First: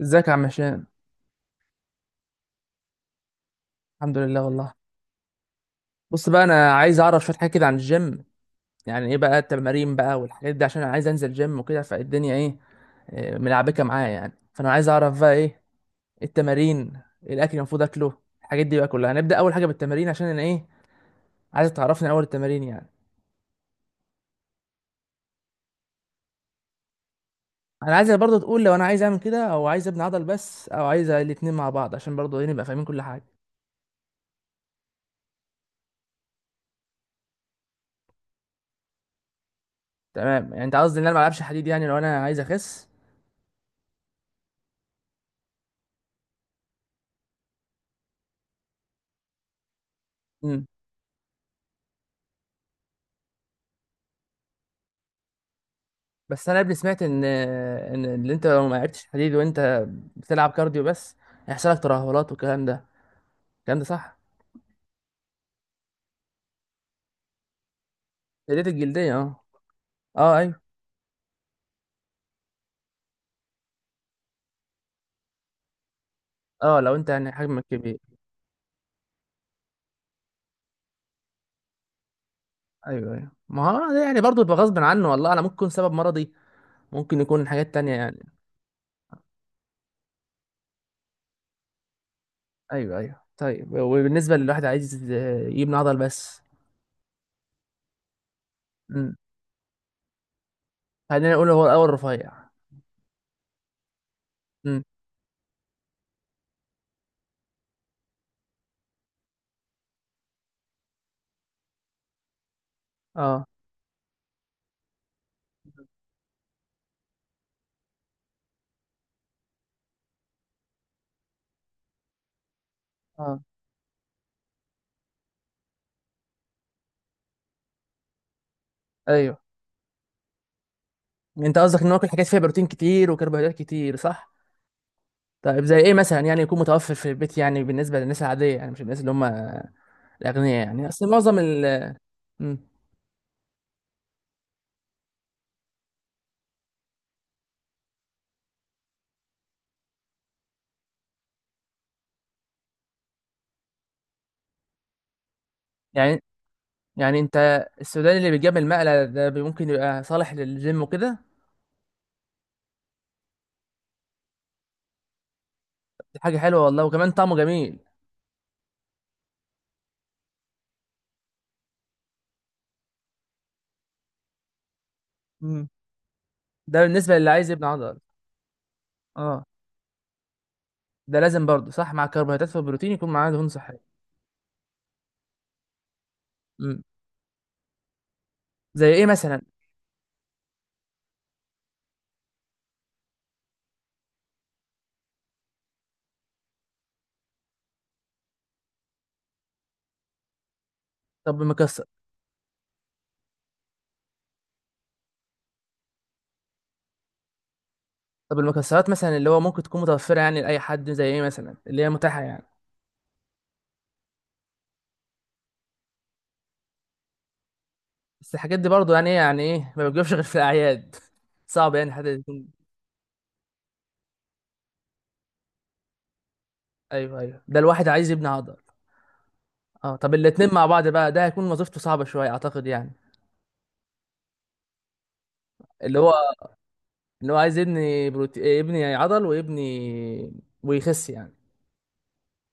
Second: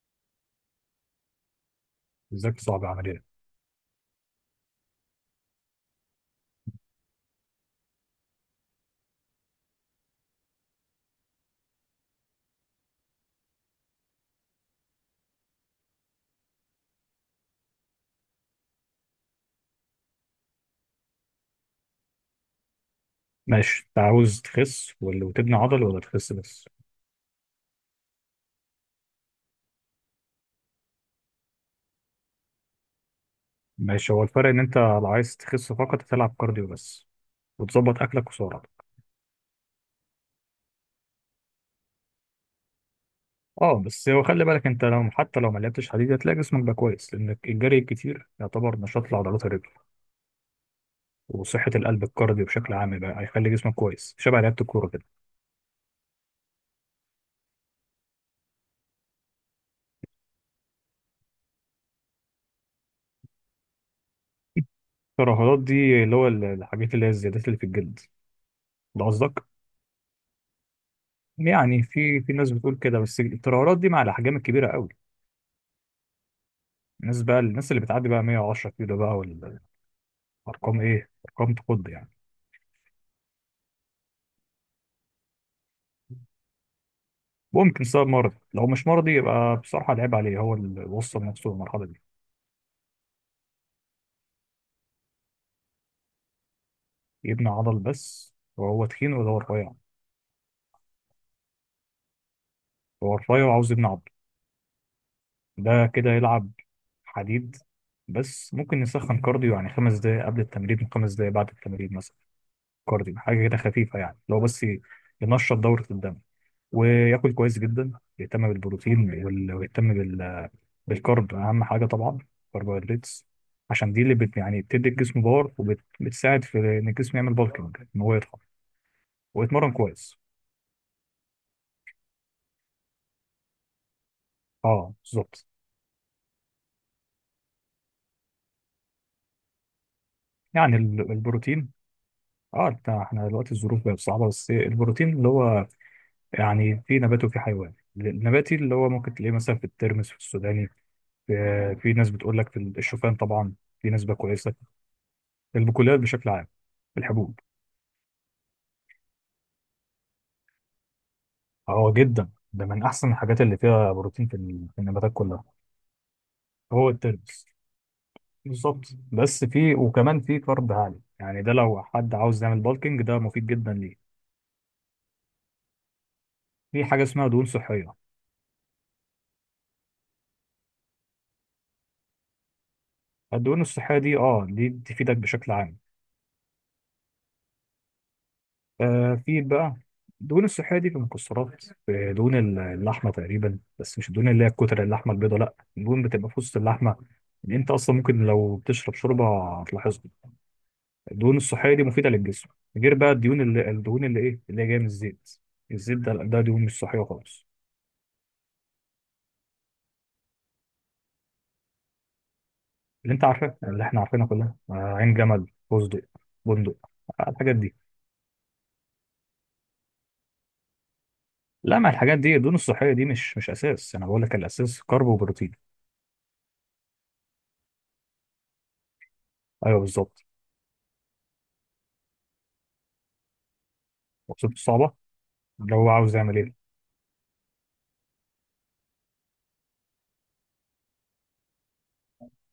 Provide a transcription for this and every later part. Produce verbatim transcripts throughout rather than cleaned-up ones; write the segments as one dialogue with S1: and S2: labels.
S1: ازيك يا عم هشام؟
S2: بالذات صعب عمليا.
S1: الحمد لله والله. بص بقى، انا عايز اعرف شويه حاجات كده عن الجيم. يعني ايه بقى التمارين بقى والحاجات دي، عشان انا عايز انزل جيم وكده، فالدنيا ايه؟ آه، ملعبكه معايا يعني، فانا عاز اعرف بقى ايه التمارين، إيه الاكل اللي المفروض اكله، الحاجات دي بقى كلها. هنبدا اول حاجه بالتمارين، عشان انا ايه، عايز تعرفني اول التمارين يعني.
S2: ماشي، انت عاوز تخس ولا وتبني عضل، ولا تخس بس؟
S1: انا عايزك برضه تقول لو انا عايز اعمل كده، او عايز ابني عضل بس، او عايز الاتنين مع بعض، عشان برضه ايه نبقى فاهمين كل حاجه.
S2: ماشي، هو الفرق ان انت لو عايز تخس فقط تلعب كارديو بس وتظبط اكلك وسعراتك.
S1: تمام، يعني انت قصدي ان انا ما العبش حديد يعني لو انا عايز اخس.
S2: اه، بس هو خلي بالك، انت لو حتى لو ما لعبتش حديد هتلاقي جسمك بقى كويس، لان الجري الكتير يعتبر نشاط لعضلات الرجل وصحة القلب. الكارديو بشكل عام بقى هيخلي جسمك كويس، شبه لعبة الكورة كده.
S1: بس انا قبل سمعت ان ان اللي انت لو ما لعبتش حديد وانت بتلعب كارديو بس هيحصل لك ترهلات والكلام ده، الكلام ده صح؟
S2: الترهلات دي اللي هو الحاجات اللي هي الزيادات اللي في الجلد،
S1: ديت
S2: ده
S1: الجلديه، اه.
S2: قصدك؟
S1: اه، ايوه.
S2: يعني في في ناس بتقول كده، بس الترهلات دي مع الاحجام الكبيرة قوي.
S1: اه، لو انت
S2: الناس
S1: يعني
S2: بقى
S1: حجمك
S2: الناس اللي
S1: كبير.
S2: بتعدي بقى مية وعشرة كيلو بقى، والارقام ايه، ارقام تخض يعني.
S1: ايوه، ايوه، ما هو ده يعني برضه يبقى غصب عنه والله، انا ممكن يكون سبب مرضي، ممكن يكون حاجات
S2: ممكن
S1: تانية
S2: سبب
S1: يعني.
S2: مرضي، لو مش مرضي يبقى بصراحه العيب عليه هو اللي وصل نفسه للمرحله دي.
S1: ايوه، ايوه، طيب وبالنسبه للواحد عايز يبني عضل بس.
S2: يبني عضل بس وهو تخين
S1: امم.
S2: ولا هو رفيع؟
S1: خلينا نقول هو الاول رفيع.
S2: هو رفيع وعاوز يبني عضل،
S1: امم.
S2: ده كده يلعب حديد، بس ممكن يسخن كارديو يعني خمس دقايق قبل التمرين وخمس دقايق بعد التمرين مثلا. كارديو
S1: اه.
S2: حاجه كده خفيفه، يعني لو بس ي- ينشط دوره الدم وياكل كويس جدا، يهتم بالبروتين وال- ويهتم بالكرب، اهم حاجه طبعا الكربوهيدرات،
S1: اه،
S2: عشان دي اللي بت يعني بتدي الجسم باور، وبتساعد في ان الجسم يعمل بالكينج، ان هو يضخم
S1: ايوه.
S2: ويتمرن كويس.
S1: انت قصدك ان هو كل حاجات فيها بروتين كتير وكربوهيدرات كتير، صح؟
S2: اه، بالظبط.
S1: طيب زي ايه مثلا يعني يكون متوفر في البيت، يعني بالنسبه للناس العاديه يعني، مش الناس اللي هم الاغنياء
S2: يعني
S1: يعني، اصل
S2: ال-
S1: معظم
S2: البروتين،
S1: ال. مم.
S2: اه، إنت- احنا دلوقتي الظروف بقت صعبه، بس البروتين اللي هو يعني في نبات وفي حيوان. النباتي اللي هو ممكن تلاقيه مثلا في الترمس، في السوداني، في, في ناس بتقول لك في الشوفان طبعا، في نسبه كويسه. البقوليات
S1: يعني
S2: بشكل عام،
S1: يعني
S2: الحبوب،
S1: انت السوداني اللي بيجيب المقلة ده بي- ممكن يبقى صالح للجيم وكده؟
S2: اه، جدا، ده من احسن الحاجات اللي فيها بروتين في ال- في النباتات كلها.
S1: دي حاجه حلوه والله،
S2: هو
S1: وكمان طعمه
S2: الترمس
S1: جميل.
S2: بالظبط، بس في وكمان في كارب عالي، يعني ده لو حد عاوز يعمل بالكينج ده مفيد جدا ليه.
S1: مم. ده
S2: في حاجه
S1: بالنسبه
S2: اسمها
S1: للي
S2: دهون
S1: عايز يبني
S2: صحيه.
S1: عضل. اه. ده لازم برضه صح مع الكربوهيدرات والبروتين يكون معاه دهون
S2: الدهون
S1: صحيه؟
S2: الصحيه دي، اه، دي تفيدك بشكل عام.
S1: مم. زي ايه
S2: آه
S1: مثلا؟
S2: في بقى الدهون الصحيه دي في المكسرات، في دهون ال- اللحمه تقريبا، بس مش الدهون اللي هي الكتل، اللحمه البيضاء لا، الدهون بتبقى في وسط اللحمه، اللي انت اصلا ممكن لو بتشرب شوربه هتلاحظها. الدهون
S1: طب
S2: الصحيه دي
S1: المكسر
S2: مفيده للجسم، غير بقى الدهون اللي الدهون اللي ايه اللي هي جايه من الزيت. الزيت ده ده دهون مش صحيه خالص.
S1: طب المكسرات مثلا اللي هو ممكن تكون متوفره يعني لاي حد، زي ايه مثلا اللي هي متاحه يعني؟
S2: اللي انت عارفاه، اللي احنا عارفينها كلها، آه، عين جمل، فستق، بندق، آه، الحاجات دي.
S1: بس الحاجات دي برضو يعني ايه، يعني ايه ما بتجيبش غير في الاعياد صعب
S2: لا، ما
S1: يعني حد
S2: الحاجات دي
S1: يكون.
S2: الدهون الصحيه دي مش مش اساس، انا بقول لك الاساس كارب وبروتين.
S1: ايوه، ايوه، ده الواحد عايز يبني عضل.
S2: ايوه،
S1: اه، طب
S2: بالظبط.
S1: الاتنين مع بعض بقى ده هيكون وظيفته صعبة شوية اعتقد يعني.
S2: وصفته صعبه، اللي هو
S1: اللي هو
S2: عاوز يعمل ايه؟
S1: اللي هو عايز يبني بروتي... آه، يبني عضل ويبني ويخس يعني.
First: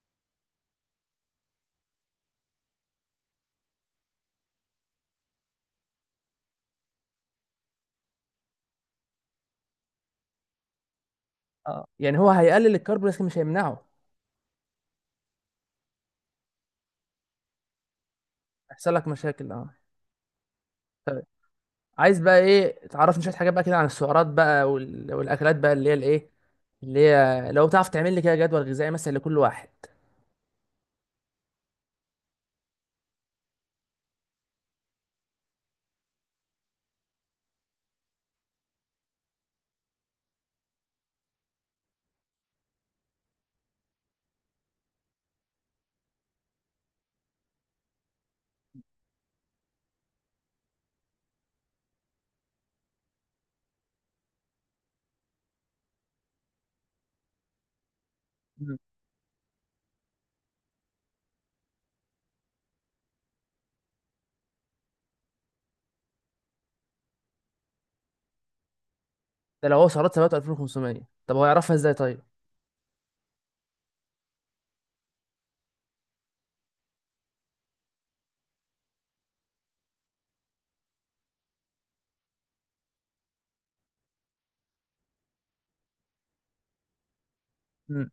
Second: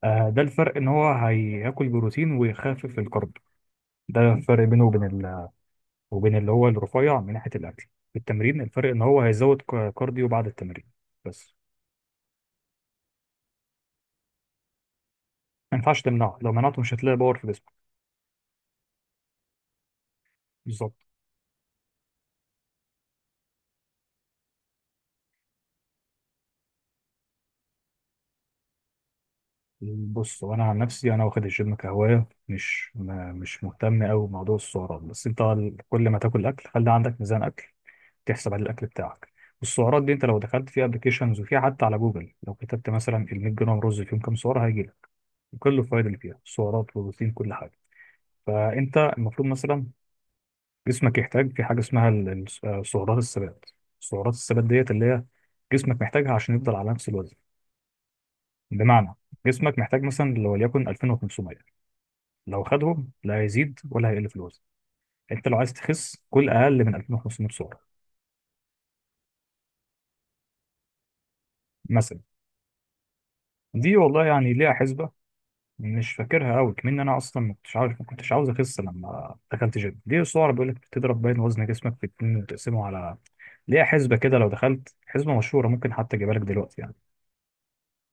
S2: آه، ده الفرق، ان هو هياكل بروتين ويخفف الكارب. ده الفرق بينه وبين ال... وبين اللي هو الرفيع من ناحيه الاكل. في التمرين، الفرق ان هو هيزود ك- كارديو بعد التمرين بس.
S1: اه، يعني هو هيقلل الكرب لكن مش هيمنعه.
S2: ما ينفعش تمنعه، لو منعته مش هتلاقي باور في جسمك.
S1: هيحصل لك مشاكل، اه.
S2: بالظبط.
S1: عايز بقى ايه تعرفني شوية حاجات بقى كده عن السعرات بقى وال... والاكلات بقى اللي هي الايه، اللي هي لو تعرف تعمل لي كده جدول غذائي مثلا لكل واحد.
S2: بص، وانا عن نفسي انا واخد الجيم كهوايه، مش ما مش مهتم قوي بموضوع السعرات، بس انت ال- كل ما تاكل اكل خلي عندك ميزان اكل تحسب عليه الاكل بتاعك. والسعرات دي انت لو دخلت في ابلكيشنز، وفي حتى على جوجل لو كتبت مثلا ال مية جرام رز فيهم كام سعره هيجي لك، وكل الفوائد اللي فيها سعرات وبروتين، كل حاجه. فانت المفروض مثلا جسمك يحتاج في حاجه اسمها ال- ال- آه، سعرات الثبات. سعرات الثبات ديت اللي هي جسمك محتاجها عشان يفضل على نفس الوزن.
S1: مم.
S2: بمعنى، جسمك محتاج مثلا لو وليكن الفين وخمسمية، لو خدهم لا هيزيد ولا هيقل في الوزن. انت لو عايز تخس كل اقل من الفين وخمسمية سعره
S1: ده لو هو سعرات ثابته ألفين وخمسمية، طب هو يعرفها ازاي
S2: مثلا.
S1: طيب؟
S2: دي والله يعني ليها حسبه، مش فاكرها قوي، كمان انا اصلا ما كنتش عارف، ما كنتش عاوز اخس لما دخلت جيم. دي السعره بيقول لك بتضرب، باين وزن جسمك في اتنين وتقسمه على، ليها حسبه كده. لو دخلت حسبه مشهوره ممكن حتى اجيبها لك دلوقتي يعني.
S1: مم.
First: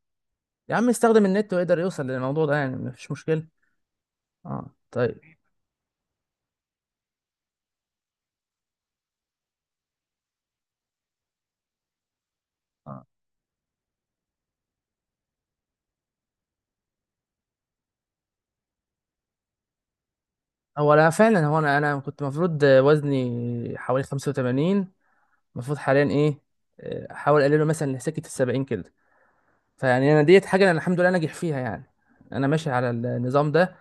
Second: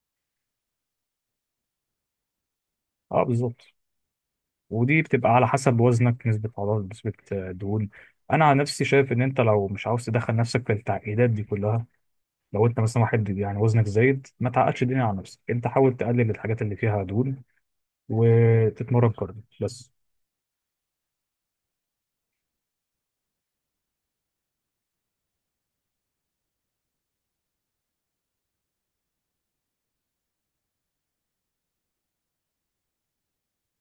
S1: يا عم يستخدم النت ويقدر يوصل للموضوع ده يعني، مفيش
S2: اه،
S1: مشكلة.
S2: بالظبط.
S1: اه،
S2: ودي
S1: طيب.
S2: بتبقى على حسب وزنك، نسبه عضلات، نسبه آه، دهون. انا عن نفسي شايف ان انت لو مش عاوز تدخل نفسك في التعقيدات دي كلها، لو انت مثلا
S1: اه،
S2: واحد يعني وزنك زايد، ما تعقدش الدنيا على نفسك، انت حاول تقلل الحاجات اللي فيها دهون وتتمرن كارديو بس.
S1: هو انا فعلا، هو انا انا كنت المفروض وزني حوالي خمسة وتمانين، المفروض حاليا ايه، آه، احاول اقلله مثلا لسكة السبعين كده. فيعني انا ديت حاجة انا الحمد لله ناجح فيها يعني، انا ماشي على النظام ده.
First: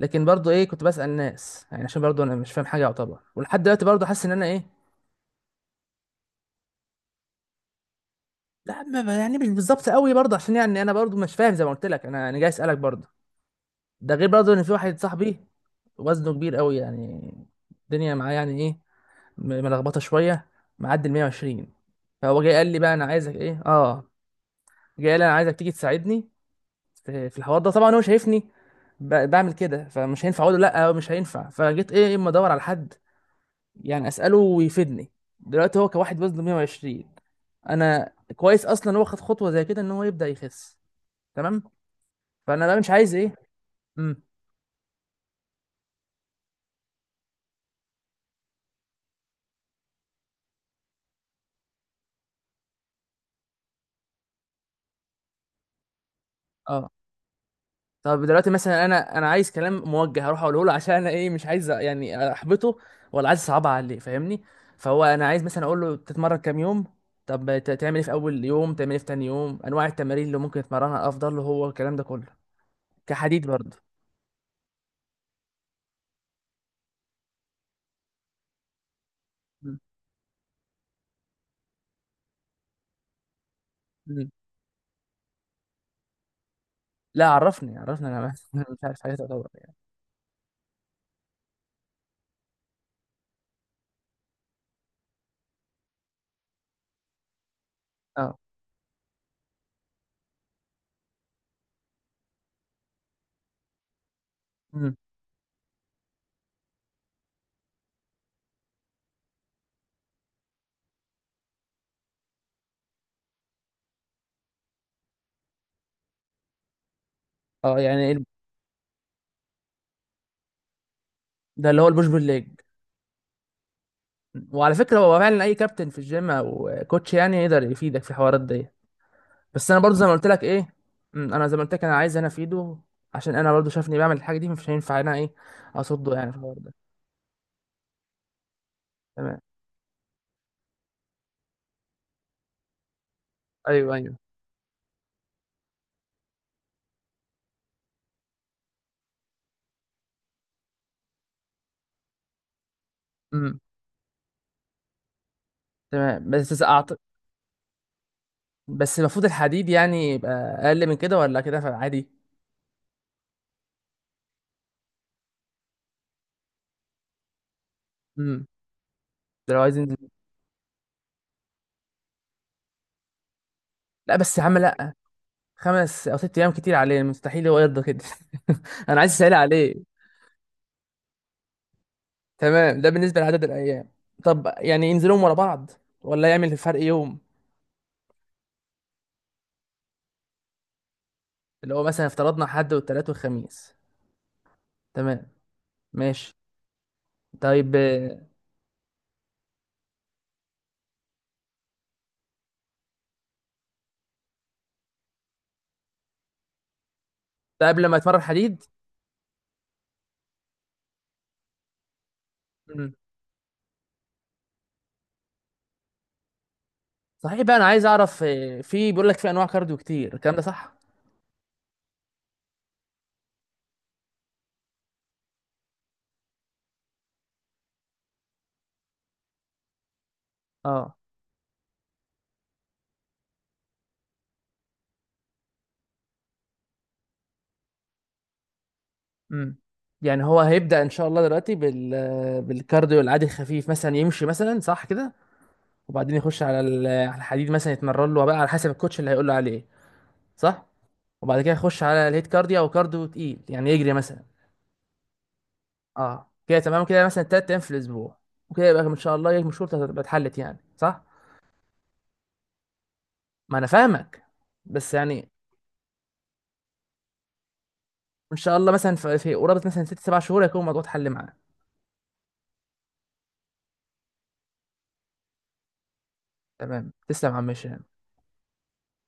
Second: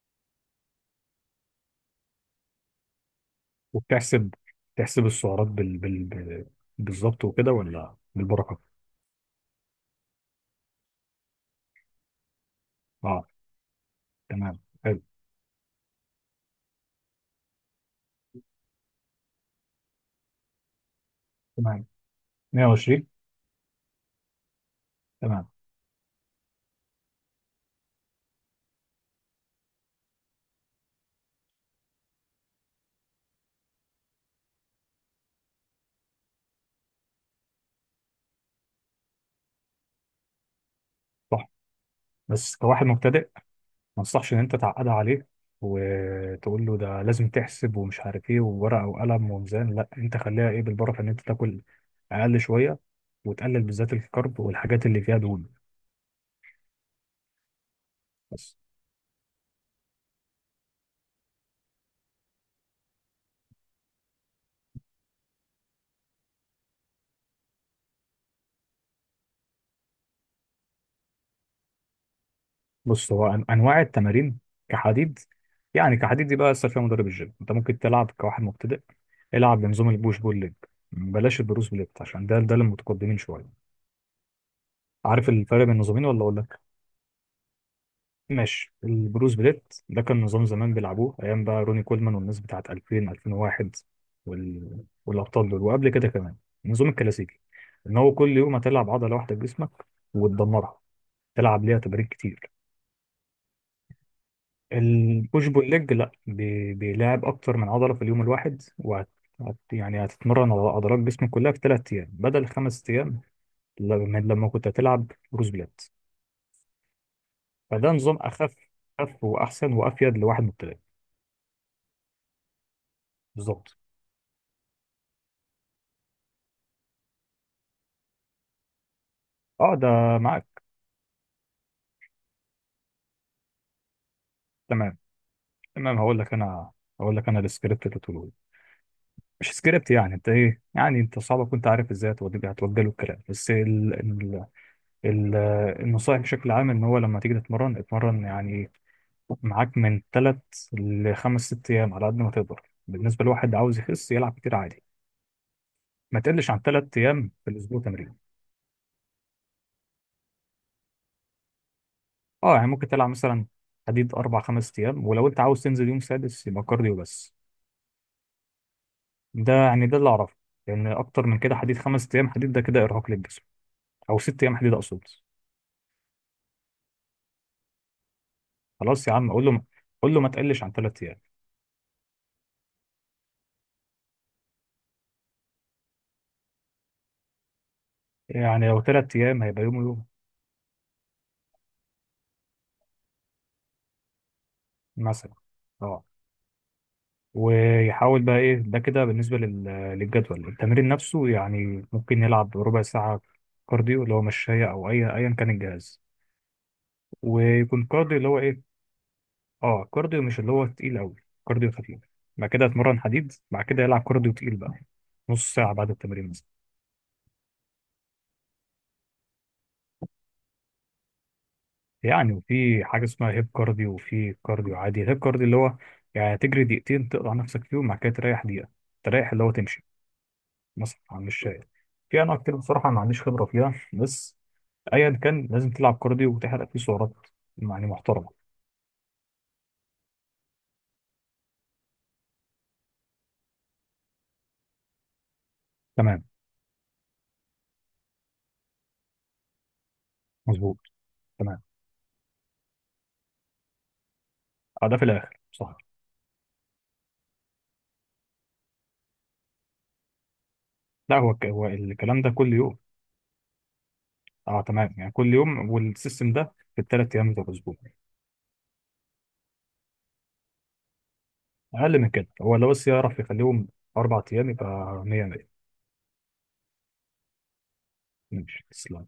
S1: لكن برضو ايه، كنت بسأل ناس يعني عشان برضو انا مش فاهم حاجة يعتبر، ولحد دلوقتي برضو حاسس ان
S2: وبتحسب
S1: انا ايه.
S2: تحسب السعرات بال... بال... بال- بالظبط وكده، ولا بالبركه؟
S1: لا، ما- ما- يعني مش بالظبط قوي برضو، عشان يعني انا برضو مش فاهم زي ما قلت لك، انا انا جاي اسألك برضو.
S2: اه،
S1: ده غير برضه
S2: تمام،
S1: ان في واحد
S2: حلو.
S1: صاحبي وزنه كبير قوي يعني، الدنيا معاه يعني ايه، م- ملخبطه شويه، معدي ال مية وعشرين.
S2: تمام.
S1: فهو جاي قال لي بقى انا
S2: مية وعشرين.
S1: عايزك ايه، اه جاي قال لي انا
S2: تمام،
S1: عايزك تيجي تساعدني في في الحوار ده. طبعا هو شايفني ب- بعمل كده، فمش هينفع اقول له لا، مش هينفع، فجيت ايه اما ادور على حد يعني اساله ويفيدني. دلوقتي هو كواحد وزنه مية وعشرين، انا كويس اصلا هو خد خطوه زي كده ان هو يبدا يخس.
S2: صح،
S1: تمام.
S2: بس
S1: فانا بقى
S2: كواحد
S1: مش عايز
S2: مبتدئ
S1: ايه.
S2: ما
S1: امم.
S2: انصحش ان انت تعقدها عليه وتقول له ده لازم تحسب، ومش عارف ايه، وورقه وقلم وميزان، لا، انت خليها ايه، بالبركه، ان انت تاكل اقل شويه وتقلل بالذات الكرب والحاجات اللي فيها دهون.
S1: اه، طب دلوقتي
S2: بس.
S1: مثلا انا انا عايز كلام موجه هروح اقوله له، عشان انا ايه مش عايز يعني احبطه، ولا عايز اصعبها عليه، فاهمني؟ فهو انا عايز مثلا اقول له تتمرن كام يوم، طب ت- تعمل ايه في اول يوم، تعمل ايه في تاني يوم، انواع التمارين اللي ممكن يتمرنها افضل له، هو الكلام ده كله
S2: بص، هو أن-
S1: كحديد برضه.
S2: انواع التمارين كحديد، يعني كحديد دي بقى لسه فيها مدرب الجيم. انت ممكن تلعب كواحد مبتدئ، العب
S1: م.
S2: بنظام البوش بول ليج، بلاش البروس بليت عشان ده ده للمتقدمين شويه.
S1: م.
S2: عارف الفرق بين النظامين ولا اقول لك؟
S1: لا، عرفني عرفني انا بس
S2: ماشي،
S1: مش عارف حاجه
S2: البروس
S1: تعتبر يعني.
S2: بليت ده كان نظام زمان بيلعبوه ايام بقى روني كولمان، والناس بتاعت الفين الفين وواحد وال... والابطال دول وقبل كده كمان، النظام الكلاسيكي، ان هو
S1: اه
S2: كل يوم هتلعب عضله واحده بجسمك وتدمرها، تلعب ليها تمارين كتير.
S1: م.
S2: البوش بول ليج لا، بي- بيلعب اكتر من عضله في اليوم الواحد، وهت هت- يعني هتتمرن على عضلات جسمك كلها في ثلاث ايام بدل خمس ايام، لما لما كنت هتلعب بروس بلات.
S1: اه
S2: فده
S1: يعني
S2: نظام
S1: ال-
S2: اخف، اخف واحسن وافيد لواحد مبتدئ.
S1: ده اللي هو البوش بول ليج.
S2: بالظبط.
S1: وعلى فكره هو فعلا اي كابتن في الجيم او كوتش يعني يقدر يفيدك في الحوارات دي، بس
S2: اه،
S1: انا برضو زي ما
S2: ده
S1: قلت لك
S2: معاك.
S1: ايه. مم، انا زي ما قلت لك انا عايز انا افيده، عشان انا برضو شافني بعمل الحاجه دي مش
S2: تمام.
S1: هينفع انا ايه،
S2: تمام،
S1: اصده
S2: هقول
S1: يعني
S2: لك
S1: في الحوار
S2: انا
S1: ده.
S2: هقول لك انا السكريبت اللي تقوله لي.
S1: تمام.
S2: مش سكريبت يعني، انت ايه يعني، انت صعب كنت عارف ازاي هتوجه هتوجه له الكلام، بس ال...
S1: ايوه، ايوه.
S2: ال... ال... النصائح بشكل عام، ان هو لما تيجي تتمرن اتمرن يعني، معاك من تلات لخمس ست أيام على قد ما تقدر. بالنسبة لواحد
S1: امم.
S2: عاوز يخس يلعب كتير عادي، ما
S1: تمام.
S2: تقلش
S1: بس
S2: عن
S1: إذا أعت...
S2: تلات أيام في الأسبوع تمرين.
S1: بس المفروض الحديد يعني يبقى اقل من كده، ولا كده عادي؟
S2: أه، يعني ممكن تلعب مثلا حديد أربع خمس أيام، ولو أنت عاوز تنزل يوم سادس يبقى كارديو بس.
S1: امم. ده
S2: ده
S1: لو عايز
S2: يعني ده
S1: ينزل.
S2: اللي أعرفه، لأن أكتر من كده حديد، خمس أيام حديد ده كده إرهاق للجسم،
S1: لا،
S2: أو
S1: بس يا
S2: ست
S1: عم
S2: أيام حديد
S1: لا،
S2: أقصد.
S1: خمس او ست ايام كتير عليه، مستحيل هو يرضى كده انا
S2: خلاص
S1: عايز
S2: يا عم،
S1: اسهل
S2: قول له
S1: عليه.
S2: قول له ما تقلش عن تلات أيام.
S1: تمام، ده بالنسبه لعدد الايام، طب يعني ينزلهم ورا بعض ولا يعمل فرق يوم؟
S2: يعني لو تلات أيام هيبقى يوم ويوم
S1: اللي هو مثلا افترضنا حد والتلات والخميس. تمام.
S2: مثلا. أه،
S1: ماشي. طيب. آه،
S2: ويحاول بقى ايه، ده كده بالنسبه لل- للجدول. التمرين نفسه يعني ممكن يلعب ربع ساعه كارديو، اللي هو مشاية او اي ايا كان الجهاز،
S1: ده قبل
S2: ويكون
S1: ما
S2: كارديو
S1: اتمرن
S2: اللي هو ايه؟
S1: حديد.
S2: اه، كارديو مش اللي هو تقيل قوي، كارديو خفيف، بعد كده
S1: مم.
S2: يتمرن حديد، بعد كده يلعب كارديو تقيل بقى، نص ساعه بعد التمرين مثلا.
S1: صحيح بقى، انا عايز اعرف آه، في بيقول لك في انواع كارديو كتير، الكلام ده صح؟
S2: يعني، وفي حاجه اسمها هيب كارديو، وفي كارديو عادي. هيب كارديو اللي هو يعني تجري دقيقتين تقطع نفسك فيهم، بعد كده تريح دقيقه، تريح اللي هو تمشي
S1: اه.
S2: مثلا على المشاية. في انواع كتير بصراحه ما عنديش خبره فيها، بس ايا كان لازم تلعب كارديو وتحرق فيه سعرات يعني محترمه.
S1: امم. يعني هو هيبدأ ان شاء الله دلوقتي بال آه، بالكارديو العادي الخفيف مثلا، يمشي مثلا صح كده، وبعدين
S2: تمام،
S1: يخش على ال- آه، على الحديد مثلا يتمرن له بقى على حسب الكوتش اللي هيقول له عليه، صح؟
S2: مظبوط.
S1: وبعد كده
S2: تمام.
S1: يخش على الهيت كارديو او كارديو تقيل يعني، يجري مثلا.
S2: اه، ده في الاخر صح.
S1: اه كده تمام، كده مثلا تلات ايام في الاسبوع وكده يبقى ان شاء الله مشكلتك هتبقى اتحلت يعني صح.
S2: لا، هو الك- هو الكلام ده كل يوم.
S1: ما انا فاهمك.
S2: اه،
S1: بس
S2: تمام، يعني
S1: يعني،
S2: كل يوم، والسيستم ده في الثلاث ايام بتوع الاسبوع.
S1: وان شاء الله مثلا في في قرابه مثلا ست سبع شهور هيكون الموضوع اتحل معاه.
S2: اقل من كده هو لو بس يعرف يخليهم اربع ايام يبقى مية مية.
S1: تمام، تسلم يا عم هشام.
S2: ماشي، تسلم.